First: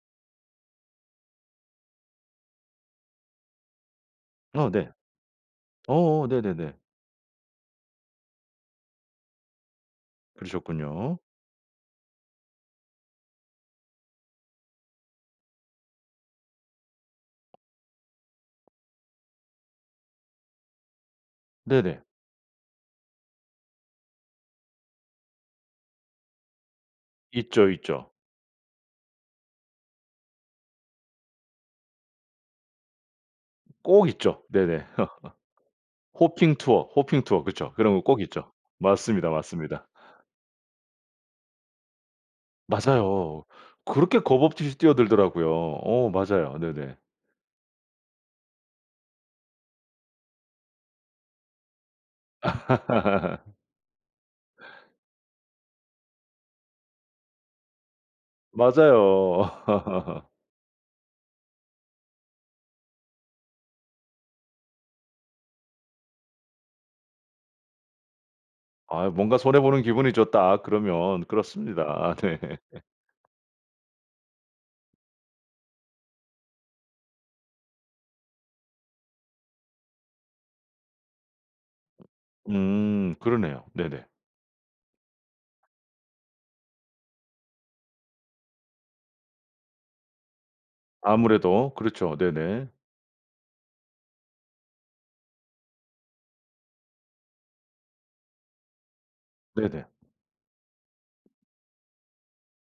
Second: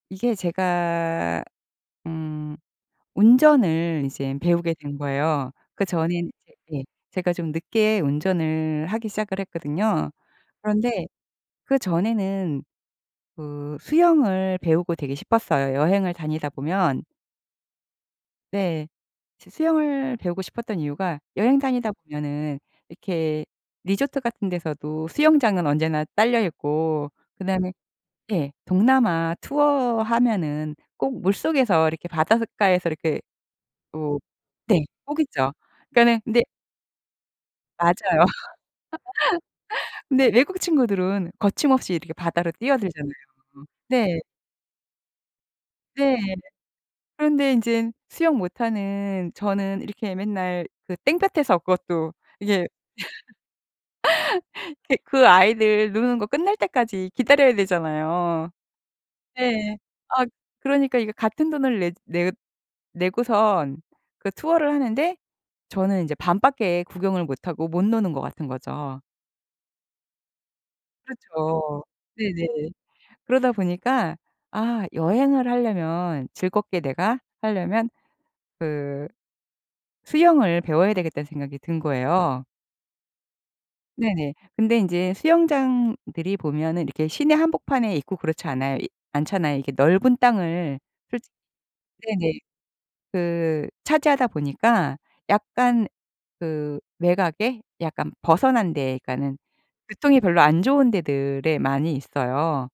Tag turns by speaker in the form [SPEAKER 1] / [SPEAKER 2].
[SPEAKER 1] 이게 제가 음 운전을 이제
[SPEAKER 2] 어
[SPEAKER 1] 배우게
[SPEAKER 2] 네.
[SPEAKER 1] 된 거에요. 그전에는
[SPEAKER 2] 어 네네네.
[SPEAKER 1] 인제 예. 제가 좀 늦게 운전을 하기 시작을 했거든요. 그런데
[SPEAKER 2] 그러셨군요.
[SPEAKER 1] 그전에는 그 수영을 배우고 되게 싶었어요. 여행을 다니다 보면 네. 수 수영을 배우고 싶었던 이유가 여행 다니다
[SPEAKER 2] 네네.
[SPEAKER 1] 보면은 이렇게 리조트 같은 데서도 수영장은 언제나 딸려있고
[SPEAKER 2] 있죠,
[SPEAKER 1] 그다음에
[SPEAKER 2] 있죠.
[SPEAKER 1] 예. 동남아 투어 하면은 꼭 물속에서 이렇게 바닷가에서 이렇게
[SPEAKER 2] 꼭
[SPEAKER 1] 오
[SPEAKER 2] 있죠.
[SPEAKER 1] 네.
[SPEAKER 2] 네네.
[SPEAKER 1] 꼭 있죠. 그니까는 근데
[SPEAKER 2] 호핑 투어, 호핑 투어, 그쵸? 그런 거 꼭
[SPEAKER 1] 맞아요.
[SPEAKER 2] 있죠. 맞습니다, 맞습니다.
[SPEAKER 1] 근데 외국 친구들은 거침없이 이렇게 바다로 뛰어들잖아요.
[SPEAKER 2] 맞아요.
[SPEAKER 1] 네.
[SPEAKER 2] 그렇게 겁 없듯이 뛰어들더라고요. 어
[SPEAKER 1] 네.
[SPEAKER 2] 맞아요. 네네.
[SPEAKER 1] 그런데 인젠 수영 못하는 저는 이렇게 맨날 그 땡볕에서 그것도 이게 그 그 아이들 노는 거 끝날 때까지 기다려야 되잖아요. 네.
[SPEAKER 2] 맞아요.
[SPEAKER 1] 아 그러니까 이게 같은 돈을 내 내 내고선 그 투어를 하는데 저는 인제 반밖에 구경을 못하고 못 노는 것 같은 거죠.
[SPEAKER 2] 아 '뭔가 손해 보는 기분이 줬다.' 그러면
[SPEAKER 1] 그렇죠.
[SPEAKER 2] 그렇습니다. 네.
[SPEAKER 1] 네네. 그러다 보니까 '아 여행을 하려면 즐겁게 내가 하려면 그 수영을 배워야 되겠다.'는 생각이 든 거예요.
[SPEAKER 2] 음 그러네요. 네네.
[SPEAKER 1] 네네. 근데 인제 수영장들이 보면은 이렇게 시내 한복판에 있고 그렇지 않아요 않잖아요. 이게 넓은 땅을 솔직
[SPEAKER 2] 아무래도. 그렇죠.
[SPEAKER 1] 네네.
[SPEAKER 2] 네네.
[SPEAKER 1] 그 차지하다 보니까 약간 그 외곽에 약간 벗어난 데에 그러니까는
[SPEAKER 2] 네네.
[SPEAKER 1] 교통이 별로 안 좋은 데들에 많이 있어요.